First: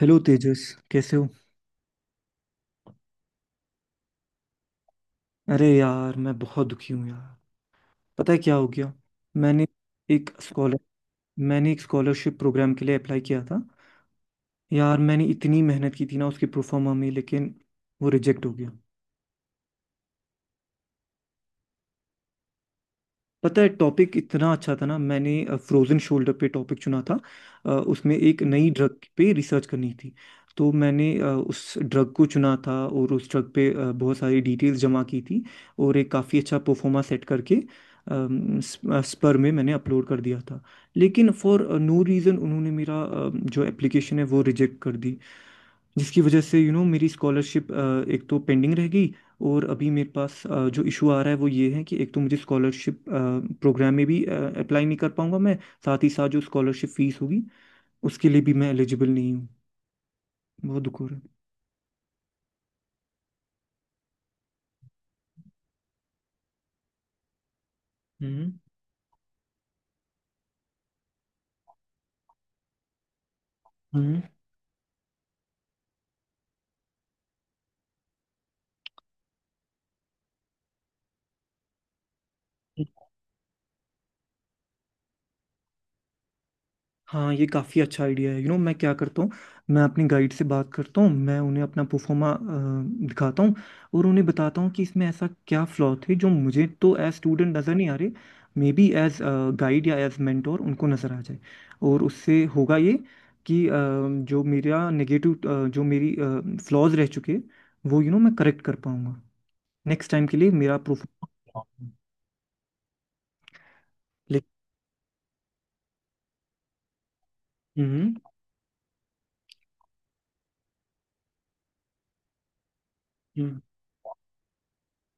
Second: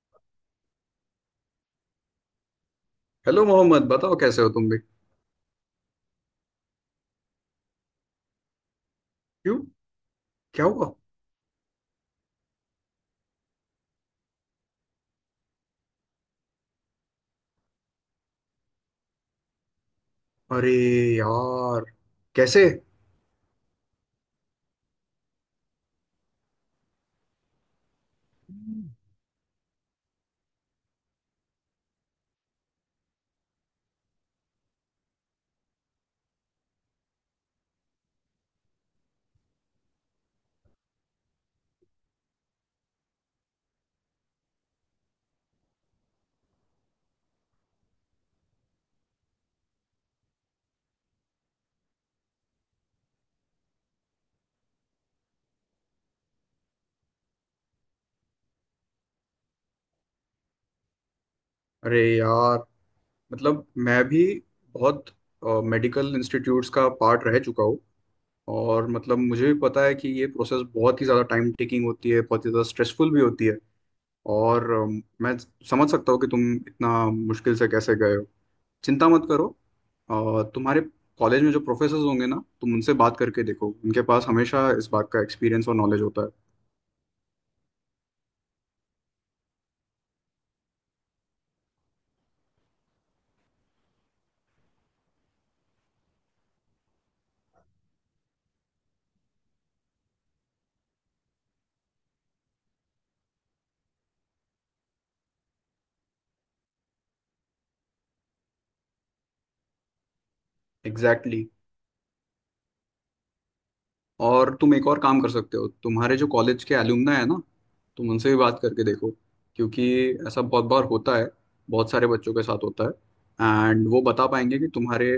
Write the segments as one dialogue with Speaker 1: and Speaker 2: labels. Speaker 1: Hello Tejas. कैसे हो?
Speaker 2: Hello Mohammad, बताओ कैसे हो तुम भी।
Speaker 1: अरे यार, मैं बहुत दुखी हूँ यार। पता है क्या हो गया?
Speaker 2: क्यों?
Speaker 1: मैंने एक
Speaker 2: क्या
Speaker 1: स्कॉलर
Speaker 2: हुआ?
Speaker 1: मैंने एक स्कॉलरशिप प्रोग्राम के लिए अप्लाई किया था। यार, मैंने इतनी मेहनत की थी ना उसके प्रोफार्मा में, लेकिन वो रिजेक्ट हो गया।
Speaker 2: अरे यार! कैसे?
Speaker 1: पता है टॉपिक इतना अच्छा था ना, मैंने फ्रोजन शोल्डर पे टॉपिक चुना था। उसमें एक नई ड्रग पे रिसर्च करनी थी। तो मैंने उस ड्रग को चुना था और उस ड्रग पे बहुत सारी डिटेल्स जमा की थी। और एक काफ़ी अच्छा परफॉर्मा सेट करके स्पर में मैंने अपलोड कर दिया था। लेकिन फॉर नो रीज़न उन्होंने मेरा जो एप्लीकेशन है वो रिजेक्ट कर दी। जिसकी वजह से यू you नो know, मेरी स्कॉलरशिप एक तो पेंडिंग रह गई। और अभी मेरे पास जो इशू आ रहा है वो ये है कि एक तो मुझे स्कॉलरशिप प्रोग्राम में भी अप्लाई नहीं कर पाऊंगा मैं। साथ ही साथ जो स्कॉलरशिप फीस होगी उसके लिए भी मैं एलिजिबल नहीं हूँ। बहुत दुख हो रहा है।
Speaker 2: अरे यार, मतलब मैं भी बहुत मेडिकल इंस्टीट्यूट्स का पार्ट रह चुका हूँ।
Speaker 1: हम्म।
Speaker 2: और मतलब मुझे भी पता है कि ये प्रोसेस बहुत ही ज़्यादा टाइम टेकिंग होती है, बहुत ही ज़्यादा स्ट्रेसफुल भी होती है। और मैं समझ सकता हूँ कि तुम इतना मुश्किल से कैसे गए हो। चिंता मत करो। तुम्हारे कॉलेज में जो प्रोफेसर होंगे ना, तुम उनसे
Speaker 1: हम्म।
Speaker 2: बात करके देखो। उनके पास हमेशा इस बात का एक्सपीरियंस और नॉलेज होता है।
Speaker 1: हाँ, ये काफ़ी अच्छा आइडिया है। यू नो, मैं क्या करता हूँ, मैं अपनी गाइड से बात करता हूँ, मैं उन्हें अपना प्रोफोमा दिखाता हूँ। और उन्हें बताता हूँ कि इसमें ऐसा क्या फ्लॉ थे जो मुझे तो एज स्टूडेंट नज़र नहीं आ रहे। मे बी एज गाइड या एज मेंटोर उनको नज़र आ जाए। और उससे होगा ये कि जो मेरा नेगेटिव जो मेरी फ्लॉज रह चुके वो मैं करेक्ट कर पाऊँगा नेक्स्ट टाइम के लिए मेरा प्रोफोमा।
Speaker 2: एग्जैक्टली। और
Speaker 1: लेकिन।
Speaker 2: तुम एक और काम कर सकते हो, तुम्हारे जो कॉलेज के एलुमना है ना, तुम
Speaker 1: हम्म।
Speaker 2: उनसे भी बात करके देखो। क्योंकि ऐसा बहुत बार होता है, बहुत सारे बच्चों के साथ होता
Speaker 1: हम्म।
Speaker 2: है। एंड वो बता पाएंगे कि तुम्हारे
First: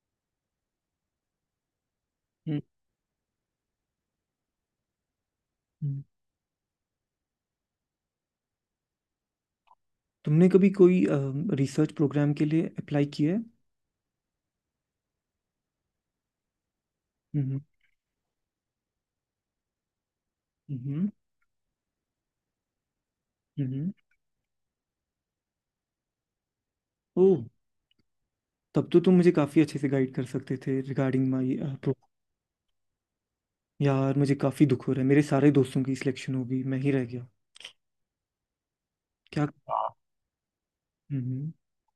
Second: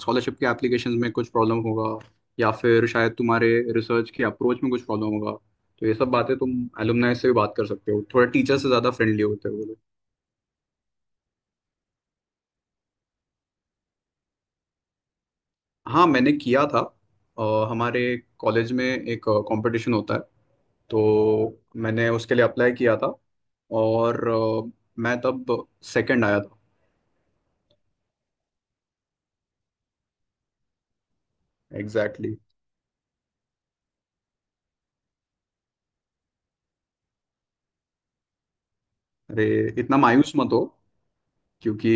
Speaker 2: स्कॉलरशिप के एप्लीकेशन में कुछ प्रॉब्लम होगा, या
Speaker 1: हम्म।
Speaker 2: फिर शायद तुम्हारे रिसर्च के अप्रोच में कुछ प्रॉब्लम होगा। तो ये
Speaker 1: हम्म।
Speaker 2: सब बातें तुम एलुमनाई से भी बात कर सकते हो, थोड़ा टीचर से ज़्यादा फ्रेंडली होते हो।
Speaker 1: तुमने कभी कोई रिसर्च प्रोग्राम के लिए अप्लाई किया है?
Speaker 2: हाँ, मैंने किया था।
Speaker 1: हम्म।
Speaker 2: हमारे कॉलेज में एक कंपटीशन होता है,
Speaker 1: हम्म।
Speaker 2: तो मैंने उसके लिए अप्लाई किया था।
Speaker 1: हम्म।
Speaker 2: और मैं तब सेकंड आया था।
Speaker 1: ओह। तब तो तुम मुझे काफ़ी अच्छे से गाइड कर सकते थे regarding my program.
Speaker 2: Exactly, exactly।
Speaker 1: यार, मुझे काफ़ी दुख हो रहा है, मेरे सारे दोस्तों की सिलेक्शन हो गई, मैं ही रह गया।
Speaker 2: अरे,
Speaker 1: क्या?
Speaker 2: इतना मायूस मत हो।
Speaker 1: हम्म।
Speaker 2: क्योंकि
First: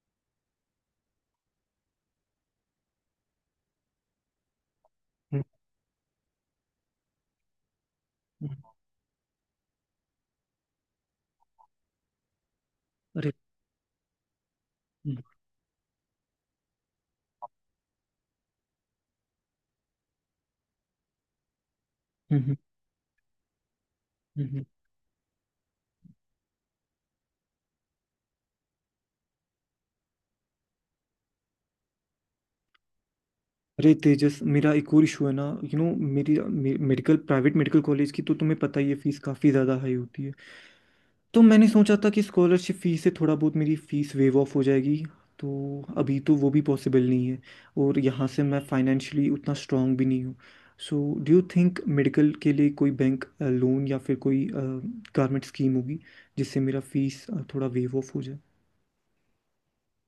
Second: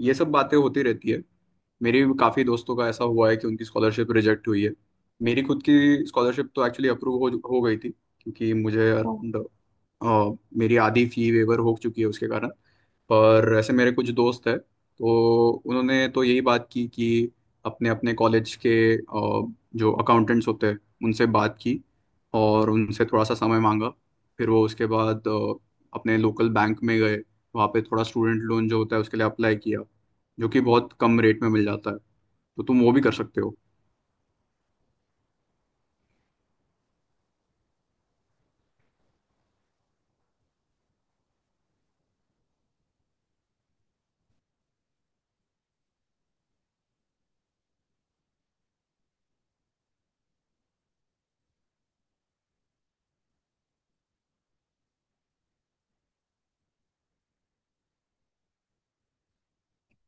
Speaker 2: ये सब बातें होती रहती है। मेरे भी काफ़ी दोस्तों का ऐसा हुआ है कि उनकी स्कॉलरशिप रिजेक्ट हुई है।
Speaker 1: हम्म।
Speaker 2: मेरी खुद की स्कॉलरशिप तो एक्चुअली अप्रूव हो गई थी, क्योंकि
Speaker 1: हम्म।
Speaker 2: मुझे अराउंड मेरी आधी फी वेवर हो चुकी है उसके कारण।
Speaker 1: अरे।
Speaker 2: पर ऐसे मेरे कुछ दोस्त हैं,
Speaker 1: हम्म।
Speaker 2: तो उन्होंने तो यही बात की कि अपने अपने कॉलेज के जो अकाउंटेंट्स होते हैं उनसे बात की
Speaker 1: हम्म।
Speaker 2: और उनसे थोड़ा सा समय मांगा। फिर
Speaker 1: हम्म।
Speaker 2: वो उसके बाद अपने लोकल बैंक में गए, वहाँ पे थोड़ा स्टूडेंट लोन जो होता है उसके लिए अप्लाई किया, जो कि बहुत कम रेट में मिल जाता है। तो तुम वो भी कर सकते हो।
Speaker 1: अरे तेजस, मेरा एक और इशू है ना। यू नो, मेरी मे, मेडिकल प्राइवेट मेडिकल कॉलेज की तो तुम्हें पता ही है, फीस काफ़ी ज़्यादा हाई होती है। तो मैंने सोचा था कि स्कॉलरशिप फीस से थोड़ा बहुत मेरी फीस वेव ऑफ हो जाएगी। तो अभी तो वो भी पॉसिबल नहीं है। और यहाँ से मैं फाइनेंशियली उतना स्ट्रांग भी नहीं हूँ। So, do you think medical के लिए कोई बैंक लोन या फिर कोई गवर्नमेंट स्कीम होगी जिससे मेरा फीस थोड़ा वेव ऑफ हो जाए?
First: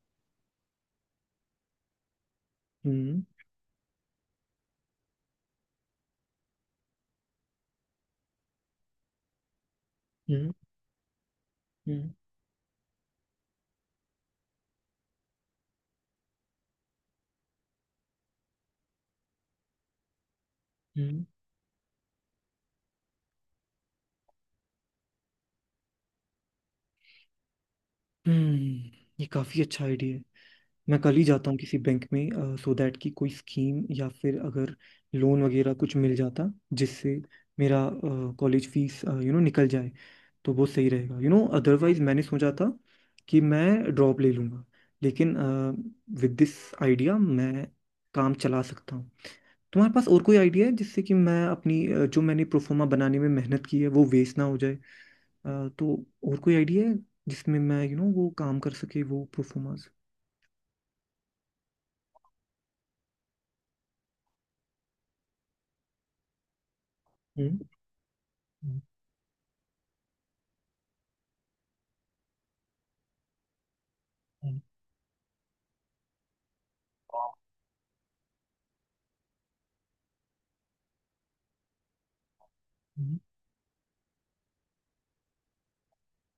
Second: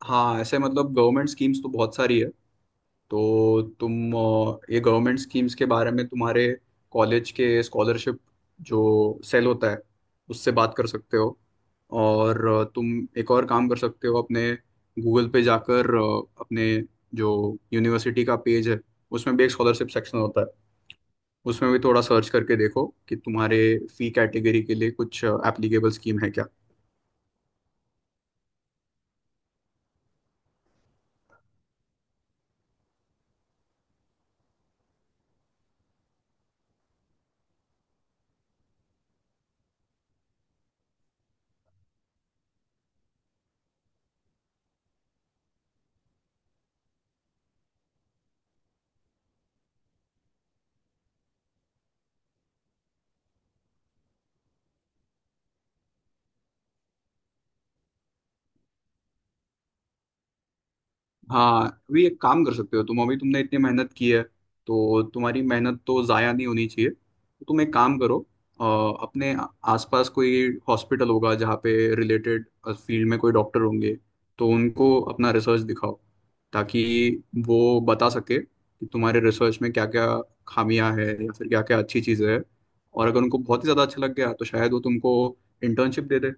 Speaker 2: हाँ, ऐसे मतलब गवर्नमेंट स्कीम्स तो बहुत सारी है।
Speaker 1: हम्म।
Speaker 2: तो तुम ये गवर्नमेंट स्कीम्स के बारे में तुम्हारे कॉलेज के स्कॉलरशिप जो सेल होता है
Speaker 1: हम्म।
Speaker 2: उससे बात कर सकते हो।
Speaker 1: हम्म।
Speaker 2: और तुम एक और काम कर सकते हो, अपने गूगल पे जाकर अपने जो यूनिवर्सिटी का पेज है उसमें भी एक स्कॉलरशिप सेक्शन होता है।
Speaker 1: हम्म।
Speaker 2: उसमें भी थोड़ा सर्च करके देखो कि तुम्हारे फी कैटेगरी के लिए कुछ एप्लीकेबल स्कीम है क्या।
Speaker 1: हम्म। ये काफ़ी अच्छा आइडिया है। मैं कल ही जाता हूँ किसी बैंक में सो दैट कि कोई स्कीम या फिर अगर लोन वगैरह कुछ मिल जाता जिससे मेरा कॉलेज फीस निकल जाए, तो वो सही रहेगा। अदरवाइज मैंने सोचा था कि मैं ड्रॉप ले लूँगा, लेकिन विद दिस आइडिया मैं काम चला सकता हूँ। तुम्हारे पास और कोई आइडिया है जिससे कि मैं अपनी जो मैंने प्रोफोमा बनाने में मेहनत की है वो वेस्ट ना हो जाए? तो और कोई आइडिया है जिसमें मैं वो काम कर सके वो प्रोफोमास?
Speaker 2: हाँ, अभी एक काम कर सकते हो तुम। अभी तुमने इतनी मेहनत की है, तो तुम्हारी मेहनत तो ज़ाया नहीं होनी चाहिए। तो
Speaker 1: हम्म।
Speaker 2: तुम एक काम करो, अ, अपने आसपास कोई हॉस्पिटल होगा जहाँ पे रिलेटेड फील्ड में कोई डॉक्टर होंगे, तो
Speaker 1: हम्म।
Speaker 2: उनको अपना रिसर्च दिखाओ। ताकि वो बता सके कि तुम्हारे रिसर्च में क्या क्या खामियां हैं या फिर क्या क्या अच्छी चीज़ें हैं। और
Speaker 1: हम्म।
Speaker 2: अगर उनको बहुत ही ज़्यादा अच्छा लग गया तो शायद वो तुमको इंटर्नशिप दे दे।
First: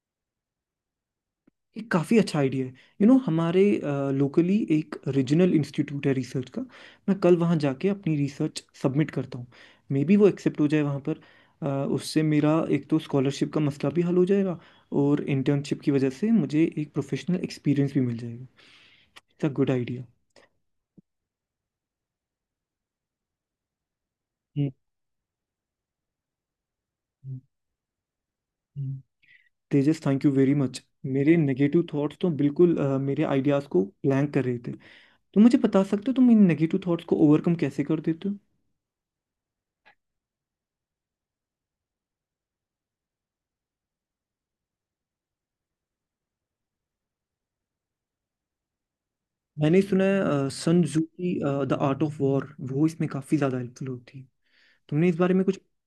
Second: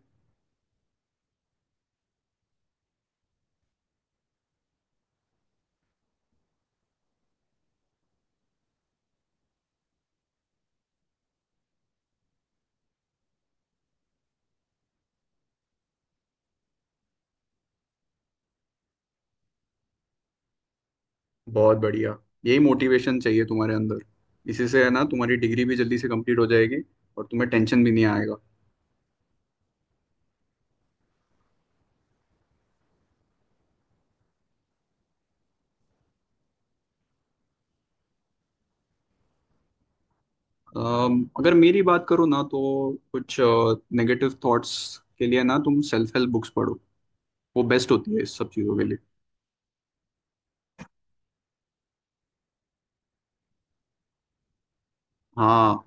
Speaker 1: ये काफ़ी अच्छा आइडिया है। हमारे लोकली एक रीजनल इंस्टीट्यूट है रिसर्च का। मैं कल वहाँ जाके अपनी रिसर्च सबमिट करता हूँ। मे बी वो एक्सेप्ट हो जाए वहाँ पर। अ, उससे मेरा एक तो स्कॉलरशिप का मसला भी हल हो जाएगा और इंटर्नशिप की वजह से मुझे एक प्रोफेशनल एक्सपीरियंस भी मिल जाएगा। It's a good idea.
Speaker 2: बहुत बढ़िया। यही मोटिवेशन चाहिए तुम्हारे अंदर। इसी
Speaker 1: हम्म।
Speaker 2: से है ना तुम्हारी डिग्री भी जल्दी से कंप्लीट हो जाएगी। और
Speaker 1: हम्म।
Speaker 2: तुम्हें टेंशन भी नहीं आएगा।
Speaker 1: हम्म। Tejas, thank you very much. मेरे नेगेटिव थॉट्स तो बिल्कुल मेरे आइडियाज़ को ब्लैंक कर रहे थे। तो मुझे बता सकते हो तुम इन नेगेटिव थॉट्स को ओवरकम कैसे कर देते हो?
Speaker 2: अगर मेरी बात करो ना, तो कुछ नेगेटिव थॉट्स के लिए ना तुम सेल्फ हेल्प बुक्स पढ़ो। वो बेस्ट होती है इस सब चीज़ों के लिए।
Speaker 1: मैंने सुना है सन जू की द आर्ट ऑफ वॉर वो इसमें काफी ज्यादा हेल्पफुल होती है। तुमने इस बारे में कुछ?
Speaker 2: हाँ,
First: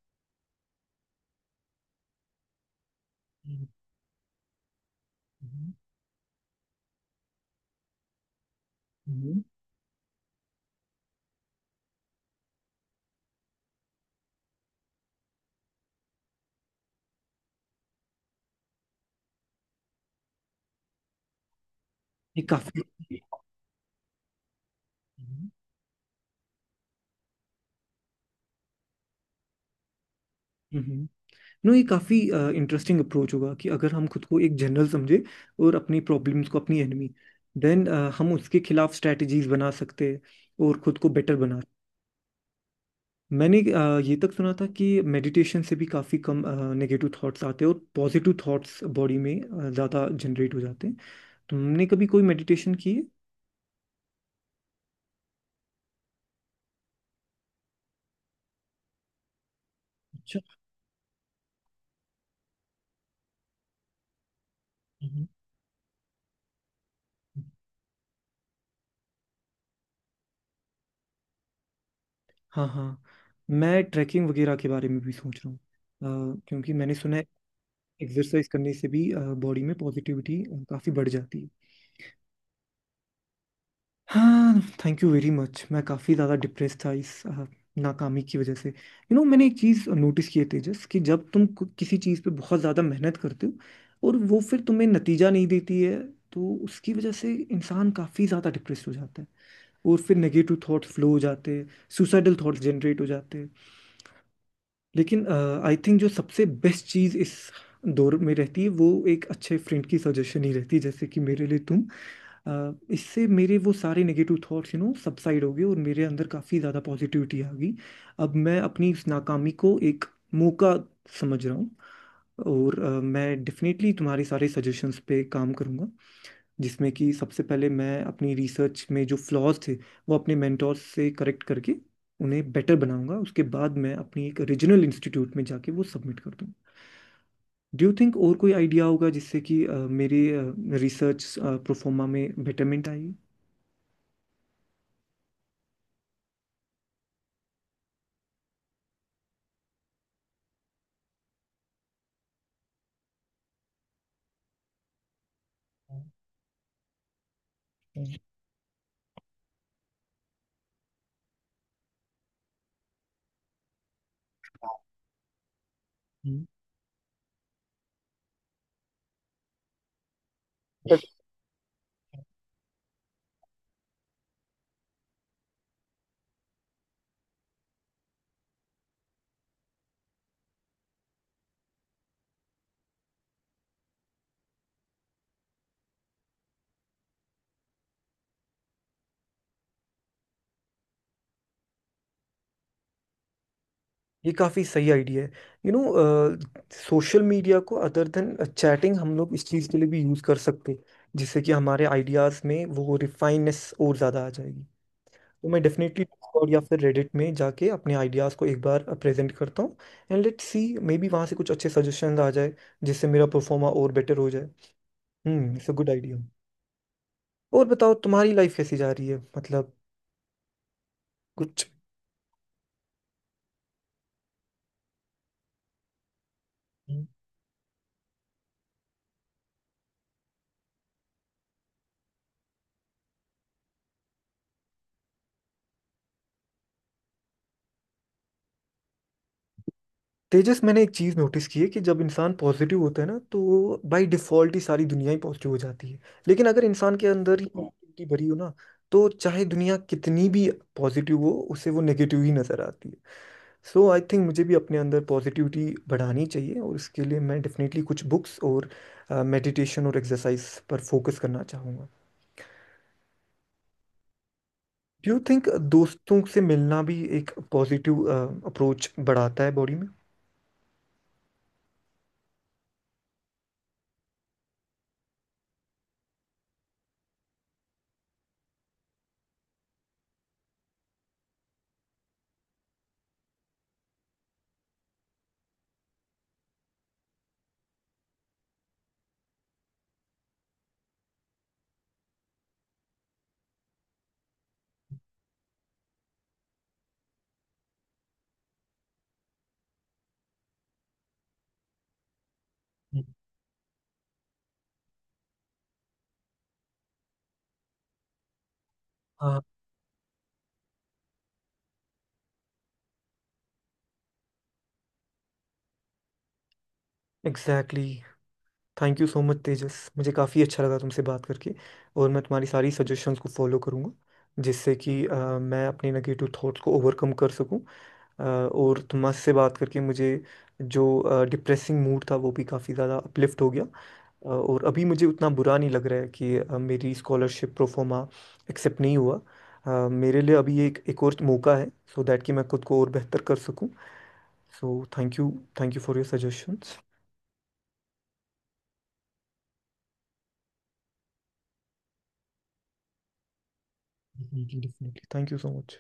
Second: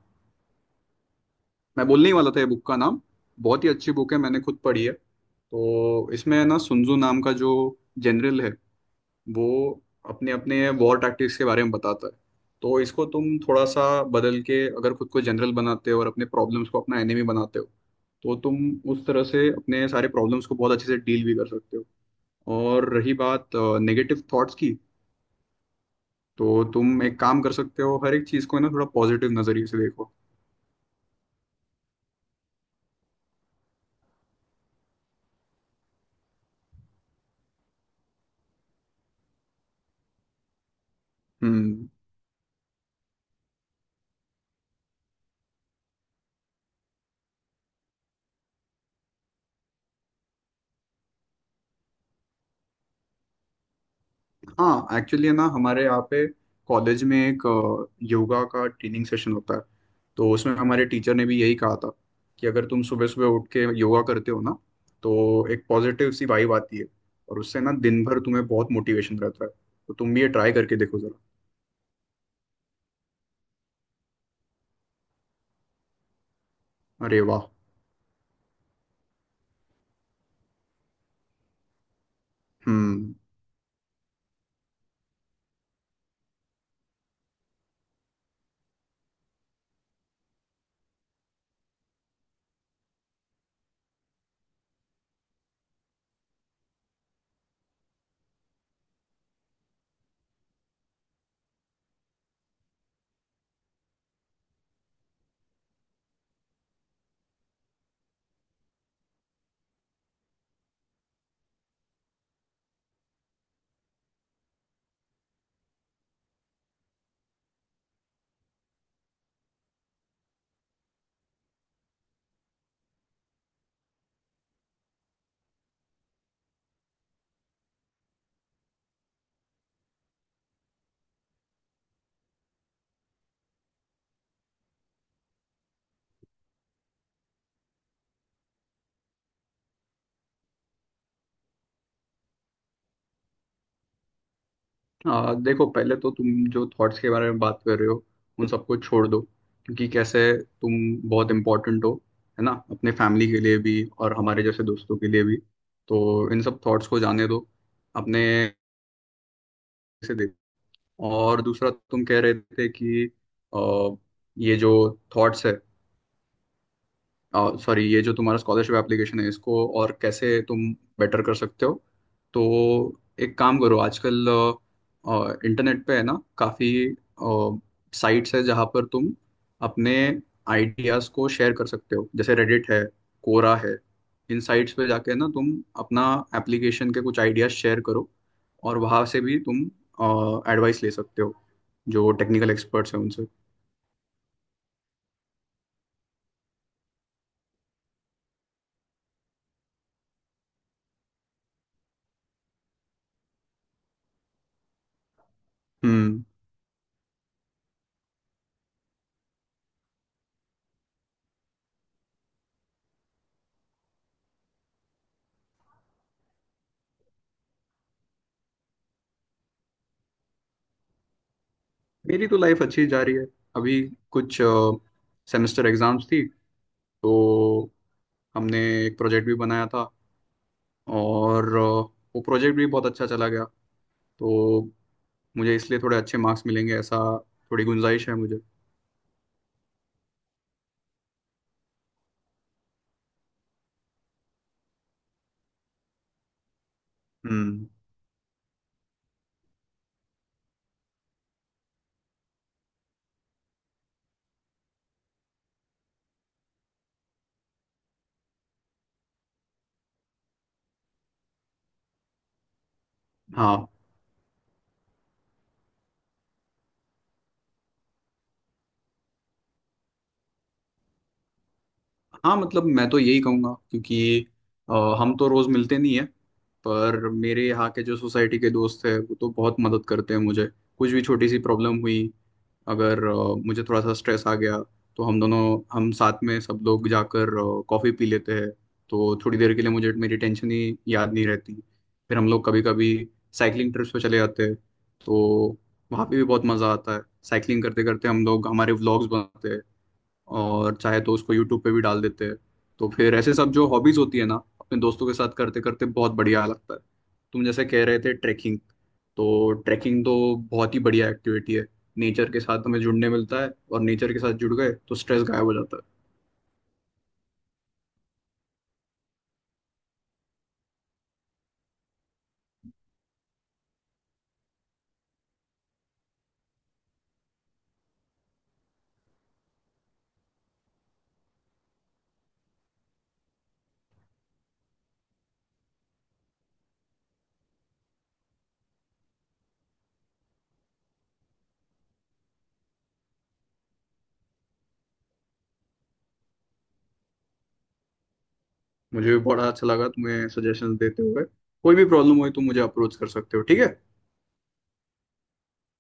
Speaker 2: मैं बोलने ही वाला था ये बुक का नाम। बहुत
Speaker 1: हम्म।
Speaker 2: ही अच्छी बुक है, मैंने खुद पढ़ी है। तो इसमें है ना सुन्जू नाम का जो जनरल है,
Speaker 1: हम्म।
Speaker 2: वो अपने अपने वॉर टैक्टिक्स के बारे में बताता है। तो इसको तुम थोड़ा सा बदल के अगर खुद को जनरल बनाते हो और अपने प्रॉब्लम्स को अपना एनिमी बनाते हो, तो तुम उस तरह से अपने सारे प्रॉब्लम्स को बहुत अच्छे से डील भी कर सकते
Speaker 1: ये
Speaker 2: हो।
Speaker 1: काफी।
Speaker 2: और रही बात नेगेटिव थॉट्स की,
Speaker 1: हम्म।
Speaker 2: तो तुम एक काम कर सकते हो, हर एक चीज़ को है ना थोड़ा पॉजिटिव नज़रिए से देखो।
Speaker 1: नो, ये काफी इंटरेस्टिंग अप्रोच होगा कि अगर हम खुद को एक जनरल समझे और अपनी प्रॉब्लम्स को अपनी एनिमी, देन हम उसके खिलाफ स्ट्रेटजीज बना सकते हैं और खुद को बेटर बना।
Speaker 2: हम्म।
Speaker 1: मैंने ये तक सुना था कि मेडिटेशन से भी काफ़ी कम नेगेटिव थॉट्स आते हैं और पॉजिटिव थॉट्स बॉडी में ज़्यादा जनरेट हो जाते हैं। तुमने कभी कोई मेडिटेशन की है?
Speaker 2: हाँ, एक्चुअली ना हमारे यहाँ पे कॉलेज में एक योगा का ट्रेनिंग सेशन होता है। तो
Speaker 1: अच्छा।
Speaker 2: उसमें हमारे टीचर ने भी यही कहा था कि अगर तुम सुबह सुबह उठ के योगा करते हो ना,
Speaker 1: हम्म।
Speaker 2: तो एक पॉजिटिव सी वाइब आती है, और उससे ना दिन भर तुम्हें बहुत मोटिवेशन रहता है। तो तुम भी ये ट्राई करके देखो जरा।
Speaker 1: हाँ, हाँ। मैं ट्रैकिंग वगैरह के बारे में भी सोच रहा हूँ क्योंकि मैंने सुना
Speaker 2: अरे
Speaker 1: है
Speaker 2: वाह!
Speaker 1: एक्सरसाइज करने से भी बॉडी में पॉजिटिविटी काफ़ी बढ़ जाती है।
Speaker 2: हम्म।
Speaker 1: हाँ, थैंक यू वेरी मच। मैं काफ़ी ज़्यादा डिप्रेस था इस नाकामी की वजह से। यू you नो know, मैंने एक चीज़ नोटिस की है तेजस कि जब तुम किसी चीज़ पे बहुत ज़्यादा मेहनत करते हो और वो फिर तुम्हें नतीजा नहीं देती है तो उसकी वजह से इंसान काफ़ी ज़्यादा डिप्रेस हो जाता है। और फिर नेगेटिव थॉट्स फ्लो हो जाते हैं, सुसाइडल थॉट्स जनरेट हो जाते हैं। लेकिन आई थिंक जो सबसे बेस्ट चीज़ इस दौर में रहती है वो एक अच्छे फ्रेंड की सजेशन ही रहती है, जैसे कि मेरे लिए तुम। इससे मेरे वो सारे नेगेटिव थॉट्स सबसाइड हो गए और मेरे अंदर काफ़ी ज़्यादा पॉजिटिविटी आ गई। अब मैं अपनी इस नाकामी को एक मौका समझ रहा हूँ। और मैं डेफिनेटली तुम्हारे सारे सजेशंस पे काम करूँगा, जिसमें कि सबसे पहले मैं अपनी रिसर्च में जो फ्लॉज थे वो अपने मेंटोर्स से करेक्ट करके उन्हें बेटर बनाऊंगा। उसके बाद मैं अपनी एक रीजनल इंस्टीट्यूट में जाके वो सबमिट कर दूँ। डू यू थिंक और कोई आइडिया होगा जिससे कि मेरे रिसर्च प्रोफोमा में बेटरमेंट?
Speaker 2: देखो, पहले तो तुम जो थॉट्स के बारे में बात कर रहे हो उन सबको छोड़ दो। क्योंकि कैसे तुम बहुत इम्पोर्टेंट हो, है ना, अपने फैमिली के लिए भी और हमारे जैसे दोस्तों के लिए भी। तो इन सब थॉट्स को जाने दो,
Speaker 1: आई।
Speaker 2: अपने से देखो। और दूसरा, तुम कह रहे थे कि आ, ये जो थॉट्स है सॉरी ये जो तुम्हारा स्कॉलरशिप एप्लीकेशन है इसको और कैसे तुम बेटर कर सकते हो। तो एक काम करो, आजकल इंटरनेट पे है ना काफ़ी साइट्स है जहाँ पर तुम अपने आइडियाज़ को शेयर कर सकते हो, जैसे रेडिट है, कोरा है। इन साइट्स पे जाके ना तुम अपना एप्लीकेशन के कुछ आइडियाज़ शेयर करो, और वहाँ से भी तुम एडवाइस ले सकते हो, जो टेक्निकल एक्सपर्ट्स हैं उनसे।
Speaker 1: ये काफ़ी सही आइडिया है। यू नो सोशल मीडिया को अदर देन चैटिंग हम लोग इस चीज़ के लिए भी यूज़ कर सकते, जिससे कि हमारे आइडियाज़ में वो रिफाइननेस और ज़्यादा आ जाएगी। तो मैं डेफिनेटली
Speaker 2: हम्म।
Speaker 1: डिस्कॉर्ड या फिर रेडिट में जाके अपने आइडियाज़ को एक बार प्रेजेंट करता हूँ। And let's see, maybe वहाँ से कुछ अच्छे सजेशन आ जाए जिससे मेरा परफॉर्मा और बेटर हो जाए। Hmm, it's a good idea. और बताओ, तुम्हारी लाइफ कैसी जा रही है? मतलब कुछ?
Speaker 2: मेरी तो लाइफ अच्छी जा रही है। अभी कुछ सेमेस्टर एग्जाम्स थी, तो हमने एक प्रोजेक्ट भी बनाया था। और वो प्रोजेक्ट भी बहुत अच्छा चला गया। तो मुझे इसलिए थोड़े अच्छे मार्क्स मिलेंगे ऐसा थोड़ी गुंजाइश है मुझे।
Speaker 1: तेजस, मैंने एक चीज नोटिस की है कि जब इंसान पॉजिटिव होता है ना तो बाय डिफॉल्ट ही सारी दुनिया ही पॉजिटिव हो जाती है। लेकिन अगर इंसान के अंदर ही
Speaker 2: हम्म।
Speaker 1: नेगेटिविटी भरी हो ना, तो चाहे दुनिया कितनी भी पॉजिटिव हो उसे वो नेगेटिव ही नजर आती है। सो आई थिंक मुझे भी अपने अंदर पॉजिटिविटी बढ़ानी चाहिए और इसके लिए मैं डेफिनेटली कुछ बुक्स और मेडिटेशन और एक्सरसाइज पर फोकस करना चाहूँगा।
Speaker 2: हाँ
Speaker 1: डू यू थिंक दोस्तों से मिलना भी एक पॉजिटिव अप्रोच बढ़ाता है बॉडी में?
Speaker 2: हाँ, मतलब मैं तो यही कहूँगा। क्योंकि अ, हम तो रोज़ मिलते नहीं है, पर मेरे यहाँ के जो सोसाइटी के दोस्त हैं वो तो बहुत मदद करते हैं मुझे। कुछ भी छोटी सी प्रॉब्लम हुई, अगर मुझे थोड़ा सा स्ट्रेस आ गया, तो हम साथ में सब लोग जाकर कॉफ़ी पी लेते हैं। तो थोड़ी देर के लिए मुझे मेरी टेंशन ही याद नहीं रहती। फिर हम लोग कभी कभी साइकिलिंग ट्रिप्स पे चले जाते हैं, तो वहाँ पे भी बहुत मज़ा आता है। साइकिलिंग करते करते हम लोग हमारे व्लॉग्स बनाते हैं और चाहे तो उसको यूट्यूब पे भी डाल देते हैं। तो
Speaker 1: हम्म।
Speaker 2: फिर ऐसे सब जो हॉबीज होती है ना, अपने दोस्तों के साथ करते करते बहुत बढ़िया लगता है। तुम जैसे कह रहे थे ट्रैकिंग,
Speaker 1: हाँ,
Speaker 2: तो ट्रैकिंग तो बहुत ही बढ़िया एक्टिविटी है। नेचर के साथ हमें जुड़ने मिलता है, और नेचर के साथ जुड़ गए तो स्ट्रेस गायब हो जाता है।
Speaker 1: Exactly. Thank you so much Tejas, मुझे काफ़ी अच्छा लगा तुमसे बात करके, और मैं तुम्हारी सारी सजेशंस को फॉलो करूँगा जिससे कि मैं अपने नेगेटिव थॉट्स को ओवरकम कर सकूँ। और तुमसे बात करके मुझे जो डिप्रेसिंग मूड था वो भी काफ़ी ज़्यादा अपलिफ्ट हो गया। और अभी मुझे उतना बुरा नहीं लग रहा है कि मेरी स्कॉलरशिप प्रोफोमा एक्सेप्ट नहीं हुआ। मेरे लिए अभी ये एक एक और मौका है, सो दैट कि मैं खुद को और बेहतर कर सकूँ। So, thank you. Thank you for your suggestions.
Speaker 2: मुझे भी बड़ा अच्छा लगा तुम्हें सजेशन देते हुए। कोई भी प्रॉब्लम हुई तो मुझे अप्रोच कर सकते हो, ठीक है।
Speaker 1: Definitely, thank you so much.